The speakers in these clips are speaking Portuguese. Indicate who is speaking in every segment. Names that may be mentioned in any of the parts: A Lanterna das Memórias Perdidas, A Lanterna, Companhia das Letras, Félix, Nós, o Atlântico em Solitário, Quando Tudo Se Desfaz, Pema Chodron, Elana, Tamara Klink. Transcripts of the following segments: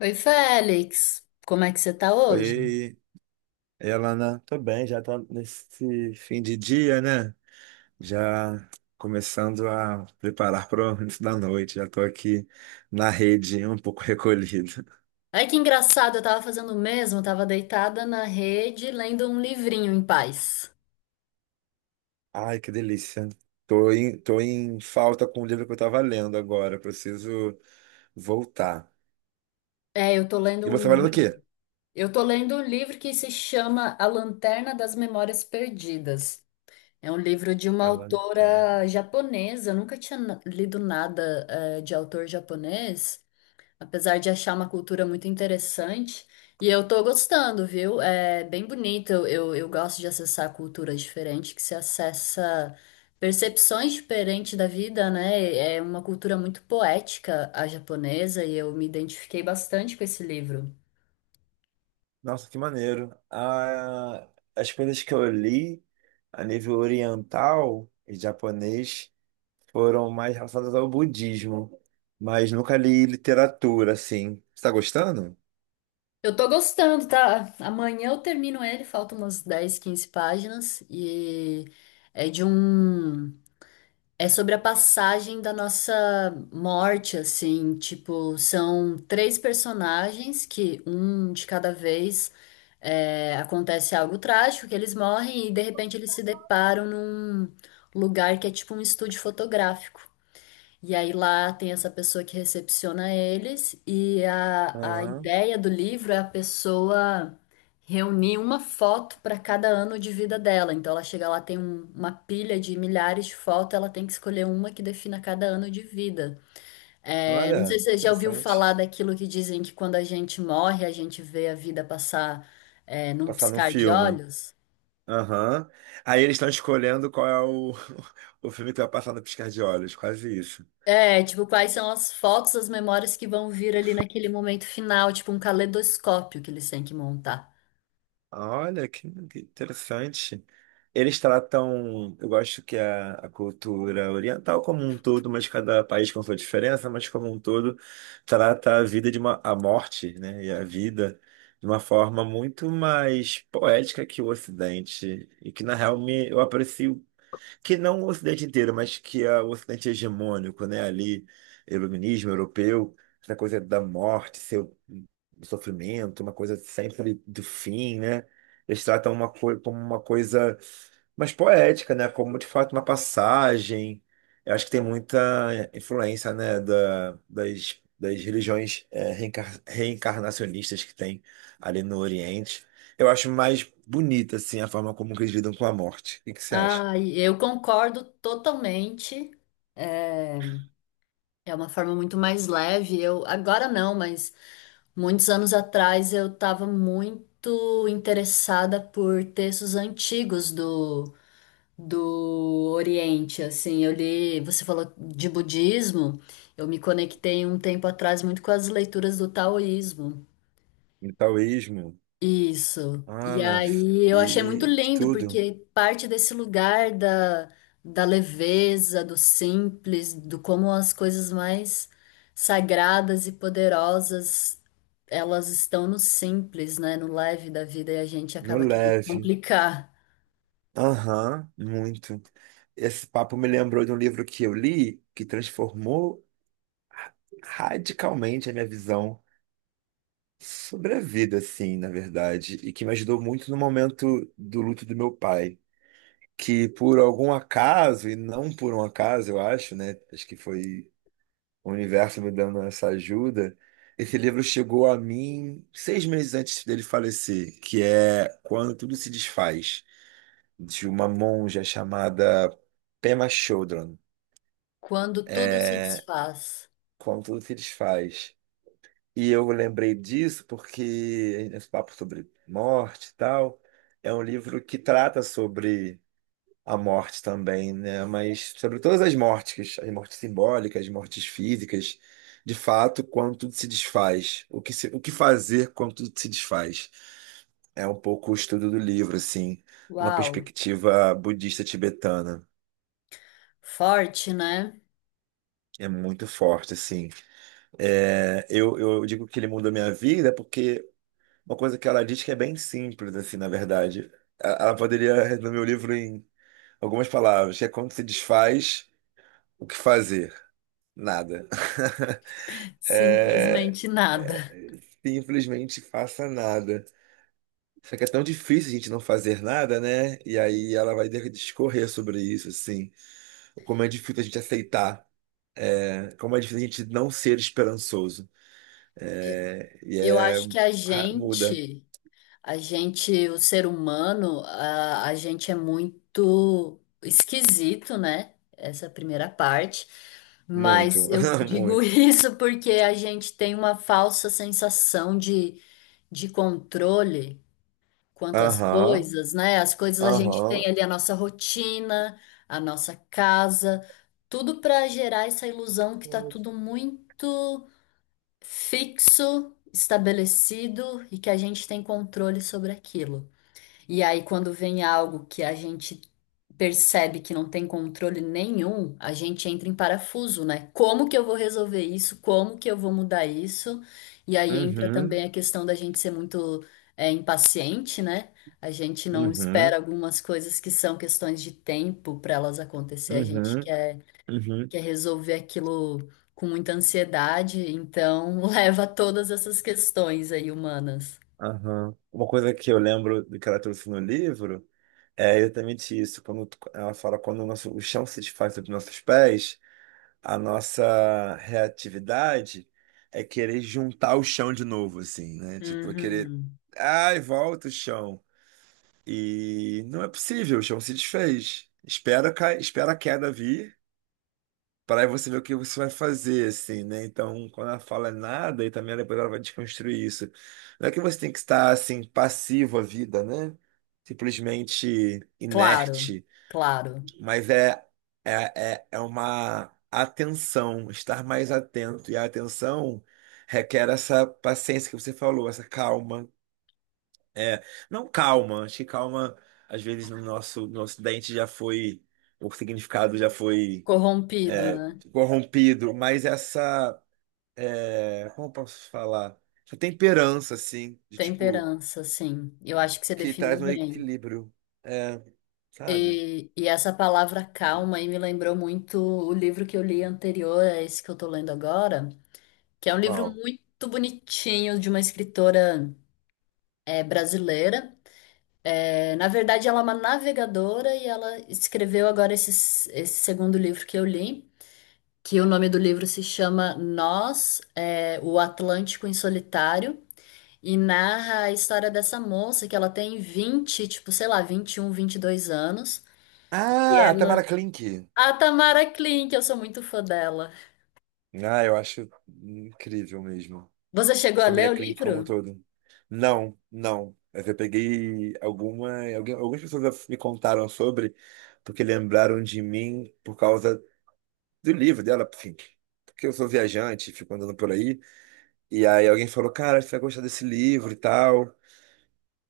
Speaker 1: Oi, Félix. Como é que você tá hoje?
Speaker 2: Oi, Elana. Tô bem, já tá nesse fim de dia, né? Já começando a preparar para o início da noite. Já tô aqui na rede, um pouco recolhido.
Speaker 1: Ai, que engraçado, eu tava fazendo o mesmo, eu tava deitada na rede lendo um livrinho em paz.
Speaker 2: Ai, que delícia. Tô em falta com o livro que eu tava lendo agora. Preciso voltar.
Speaker 1: É, eu tô lendo
Speaker 2: E
Speaker 1: um
Speaker 2: você vai lendo o quê?
Speaker 1: livro. Eu tô lendo um livro que se chama A Lanterna das Memórias Perdidas. É um livro de uma
Speaker 2: A Lanterna.
Speaker 1: autora japonesa, eu nunca tinha lido nada, de autor japonês. Apesar de achar uma cultura muito interessante. E eu tô gostando, viu? É bem bonito. Eu gosto de acessar culturas diferentes que se acessa percepções diferentes da vida, né? É uma cultura muito poética, a japonesa, e eu me identifiquei bastante com esse livro.
Speaker 2: Nossa, que maneiro. Ah, as coisas que eu li a nível oriental e japonês foram mais relacionadas ao budismo, mas nunca li literatura, assim. Você está gostando?
Speaker 1: Eu tô gostando, tá? Amanhã eu termino ele, faltam umas 10 15 páginas, e é de um. É sobre a passagem da nossa morte, assim, tipo, são três personagens que um de cada vez acontece algo trágico, que eles morrem e de repente eles se deparam num lugar que é tipo um estúdio fotográfico. E aí lá tem essa pessoa que recepciona eles, e a
Speaker 2: Aham.
Speaker 1: ideia do livro é a pessoa reunir uma foto para cada ano de vida dela. Então ela chega lá, tem uma pilha de milhares de fotos, ela tem que escolher uma que defina cada ano de vida. É, não
Speaker 2: Olha,
Speaker 1: sei se você já ouviu
Speaker 2: interessante.
Speaker 1: falar daquilo que dizem que quando a gente morre, a gente vê a vida passar, num
Speaker 2: Passar num
Speaker 1: piscar de
Speaker 2: filme.
Speaker 1: olhos.
Speaker 2: Aham. Aí eles estão escolhendo qual é o, o filme que vai passar no piscar de olhos, quase isso.
Speaker 1: É, tipo, quais são as fotos, as memórias que vão vir ali naquele momento final, tipo um caleidoscópio que eles têm que montar.
Speaker 2: Olha, que interessante. Eles tratam, eu gosto que a cultura oriental como um todo, mas cada país com sua diferença, mas como um todo, trata a vida de uma, a morte, né, e a vida de uma forma muito mais poética que o Ocidente, e que na real me, eu aprecio que não o Ocidente inteiro, mas que é o Ocidente hegemônico, né? Ali, iluminismo europeu, essa coisa da morte, seu sofrimento, uma coisa sempre do fim, né? Eles tratam uma coisa como uma coisa mais poética, né? Como de fato uma passagem. Eu acho que tem muita influência, né? Da, das religiões reencarnacionistas que tem ali no Oriente. Eu acho mais bonita, assim, a forma como eles lidam com a morte. O que que você acha?
Speaker 1: Ah, e eu concordo totalmente. É, é uma forma muito mais leve. Eu agora não, mas muitos anos atrás eu estava muito interessada por textos antigos do Oriente, assim, eu li, você falou de budismo, eu me conectei um tempo atrás muito com as leituras do taoísmo.
Speaker 2: No taoísmo,
Speaker 1: Isso. E
Speaker 2: Ana,
Speaker 1: aí eu achei muito
Speaker 2: e
Speaker 1: lindo,
Speaker 2: tudo,
Speaker 1: porque parte desse lugar da leveza, do simples, do como as coisas mais sagradas e poderosas, elas estão no simples, né? No leve da vida, e a gente
Speaker 2: no
Speaker 1: acaba querendo
Speaker 2: leve.
Speaker 1: complicar.
Speaker 2: Aham, muito. Esse papo me lembrou de um livro que eu li que transformou radicalmente a minha visão sobre a vida, assim, na verdade, e que me ajudou muito no momento do luto do meu pai, que por algum acaso, e não por um acaso, eu acho, né? Acho que foi o universo me dando essa ajuda. Esse livro chegou a mim 6 meses antes dele falecer, que é Quando Tudo Se Desfaz, de uma monja chamada Pema Chodron.
Speaker 1: Quando tudo se
Speaker 2: É,
Speaker 1: desfaz.
Speaker 2: Quando Tudo Se Desfaz. E eu lembrei disso porque esse papo sobre morte e tal, é um livro que trata sobre a morte também, né? Mas sobre todas as mortes simbólicas, as mortes físicas, de fato, quando tudo se desfaz, o que fazer quando tudo se desfaz? É um pouco o estudo do livro, assim, uma
Speaker 1: Uau!
Speaker 2: perspectiva budista tibetana.
Speaker 1: Forte, né?
Speaker 2: É muito forte, assim. É, eu digo que ele mudou minha vida porque uma coisa que ela diz que é bem simples, assim, na verdade. Ela poderia resumir o livro em algumas palavras, que é quando se desfaz, o que fazer? Nada. é,
Speaker 1: Simplesmente nada.
Speaker 2: Simplesmente faça nada. Só que é tão difícil a gente não fazer nada, né? E aí ela vai ter que discorrer sobre isso, assim. Como é difícil a gente aceitar, né? Como é difícil a gente não ser esperançoso. É, e
Speaker 1: Eu
Speaker 2: é.
Speaker 1: acho que a
Speaker 2: Muda.
Speaker 1: gente A gente, o ser humano, a gente é muito esquisito, né? Essa primeira parte. Mas
Speaker 2: Muito,
Speaker 1: eu digo
Speaker 2: muito.
Speaker 1: isso porque a gente tem uma falsa sensação de controle quanto às
Speaker 2: Aham,
Speaker 1: coisas, né? As coisas a gente
Speaker 2: aham.
Speaker 1: tem ali a nossa rotina, a nossa casa, tudo para gerar essa ilusão que tá tudo muito fixo, estabelecido e que a gente tem controle sobre aquilo. E aí, quando vem algo que a gente percebe que não tem controle nenhum, a gente entra em parafuso, né? Como que eu vou resolver isso? Como que eu vou mudar isso? E aí entra
Speaker 2: Uhum,
Speaker 1: também a questão da gente ser muito, impaciente, né? A gente não espera
Speaker 2: uhum,
Speaker 1: algumas coisas que são questões de tempo para elas acontecer. A gente
Speaker 2: uhum,
Speaker 1: quer,
Speaker 2: uhum,
Speaker 1: quer resolver aquilo com muita ansiedade, então leva a todas essas questões aí humanas.
Speaker 2: aham. Uma coisa que eu lembro do que ela trouxe no livro é exatamente isso. Ela fala quando o nosso, o chão se desfaz sobre nossos pés, a nossa reatividade é querer juntar o chão de novo, assim, né? Tipo, é querer,
Speaker 1: Uhum.
Speaker 2: ai, volta o chão. E não é possível, o chão se desfez. Espera, cai, espera a queda vir, para aí você ver o que você vai fazer, assim, né? Então, quando ela fala nada, e também depois ela vai desconstruir isso. Não é que você tem que estar, assim, passivo à vida, né? Simplesmente
Speaker 1: Claro,
Speaker 2: inerte.
Speaker 1: claro.
Speaker 2: Mas é, é uma atenção, estar mais atento. E a atenção requer essa paciência que você falou, essa calma. É, não calma, acho que calma, às vezes, no nosso, no Ocidente já foi, o significado já foi
Speaker 1: Corrompido,
Speaker 2: é,
Speaker 1: né?
Speaker 2: corrompido, mas essa, é, como eu posso falar? Essa temperança, assim, de tipo,
Speaker 1: Temperança, sim. Eu acho que você
Speaker 2: que
Speaker 1: definiu
Speaker 2: traz um
Speaker 1: bem.
Speaker 2: equilíbrio, é, sabe?
Speaker 1: E essa palavra calma aí me lembrou muito o livro que eu li anterior a esse que eu tô lendo agora, que é um livro
Speaker 2: Qual?
Speaker 1: muito bonitinho de uma escritora brasileira. É, na verdade, ela é uma navegadora e ela escreveu agora esse segundo livro que eu li, que o nome do livro se chama Nós, é, o Atlântico em Solitário. E narra a história dessa moça que ela tem 20 tipo, sei lá, um 21, dois anos. E
Speaker 2: Ah, Tamara
Speaker 1: ela.
Speaker 2: Klink.
Speaker 1: A Tamara Klink, eu sou muito fã dela.
Speaker 2: Ah, eu acho incrível mesmo.
Speaker 1: Você
Speaker 2: A
Speaker 1: chegou a ler
Speaker 2: família
Speaker 1: o
Speaker 2: Klink como um
Speaker 1: livro?
Speaker 2: todo. Não, não. Mas eu peguei algumas pessoas me contaram sobre, porque lembraram de mim por causa do livro dela, enfim. Porque eu sou viajante, fico andando por aí. E aí alguém falou, cara, você vai gostar desse livro e tal.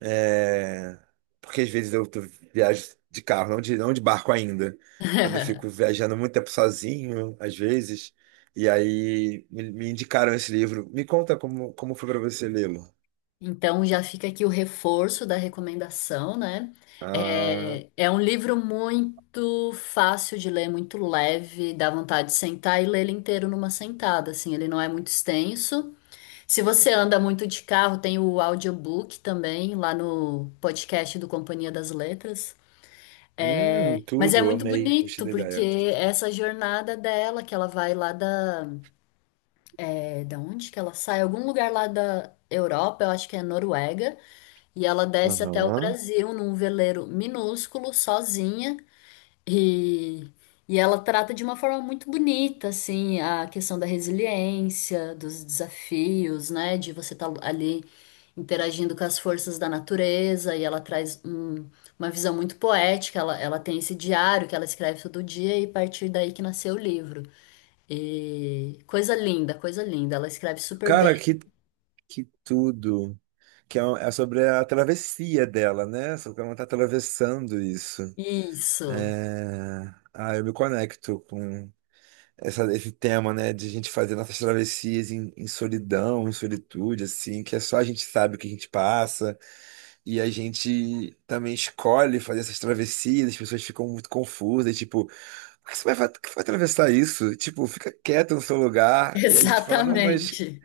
Speaker 2: É, porque às vezes viajo de carro, não de barco ainda. Quando eu fico viajando muito tempo sozinho, às vezes. E aí me indicaram esse livro. Me conta como foi para você lê-lo.
Speaker 1: Então já fica aqui o reforço da recomendação, né?
Speaker 2: Ah,
Speaker 1: É, é um livro muito fácil de ler, muito leve, dá vontade de sentar e ler ele inteiro numa sentada, assim, ele não é muito extenso. Se você anda muito de carro, tem o audiobook também, lá no podcast do Companhia das Letras. Mas é
Speaker 2: tudo,
Speaker 1: muito
Speaker 2: amei, gostei
Speaker 1: bonito,
Speaker 2: da
Speaker 1: porque
Speaker 2: ideia.
Speaker 1: essa jornada dela, que ela vai lá da. É, da onde que ela sai? Algum lugar lá da Europa, eu acho que é Noruega, e ela desce até o
Speaker 2: Aham.
Speaker 1: Brasil num veleiro minúsculo, sozinha. E, e ela trata de uma forma muito bonita, assim, a questão da resiliência, dos desafios, né? De você estar ali interagindo com as forças da natureza, e ela traz uma visão muito poética. Ela tem esse diário que ela escreve todo dia, e a partir daí que nasceu o livro. E coisa linda, coisa linda. Ela escreve super bem.
Speaker 2: Cara, que tudo. É sobre a travessia dela, né? Sobre como ela tá atravessando isso.
Speaker 1: Isso,
Speaker 2: É... Ah, eu me conecto com esse tema, né, de a gente fazer nossas travessias em, em solidão, em solitude, assim, que é só a gente sabe o que a gente passa, e a gente também escolhe fazer essas travessias, as pessoas ficam muito confusas, tipo, por que você vai, que vai atravessar isso? Tipo, fica quieto no seu lugar, e a gente fala, não, mas
Speaker 1: exatamente.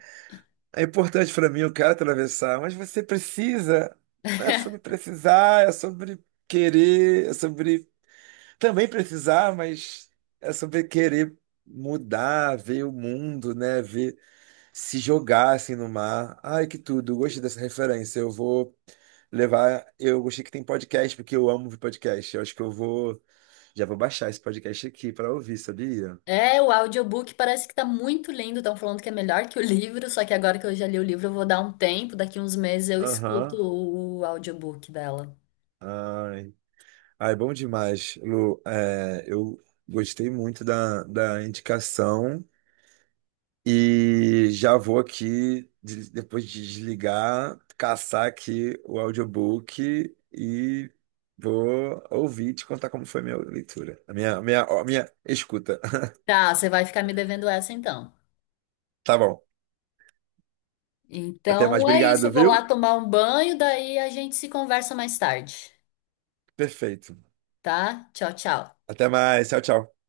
Speaker 2: é importante pra mim, eu quero atravessar, mas você precisa, não é sobre precisar, é sobre querer, é sobre também precisar, mas é sobre querer mudar, ver o mundo, né? Ver se jogar assim no mar. Ai, que tudo, gostei dessa referência. Eu vou levar. Eu gostei que tem podcast, porque eu amo ouvir podcast. Eu acho que eu vou. Já vou baixar esse podcast aqui para ouvir, sabia?
Speaker 1: É, o audiobook parece que tá muito lindo, estão falando que é melhor que o livro, só que agora que eu já li o livro, eu vou dar um tempo, daqui uns meses eu escuto
Speaker 2: Aham.
Speaker 1: o audiobook dela.
Speaker 2: Ai. Ai, bom demais, Lu. É, eu gostei muito da, da indicação. E já vou aqui, depois de desligar, caçar aqui o audiobook e vou ouvir e te contar como foi a minha leitura, a minha escuta.
Speaker 1: Tá, você vai ficar me devendo essa então.
Speaker 2: Tá bom. Até mais.
Speaker 1: Então é isso, eu
Speaker 2: Obrigado,
Speaker 1: vou lá
Speaker 2: viu?
Speaker 1: tomar um banho, daí a gente se conversa mais tarde,
Speaker 2: Perfeito.
Speaker 1: tá? Tchau, tchau.
Speaker 2: Até mais. Tchau, tchau.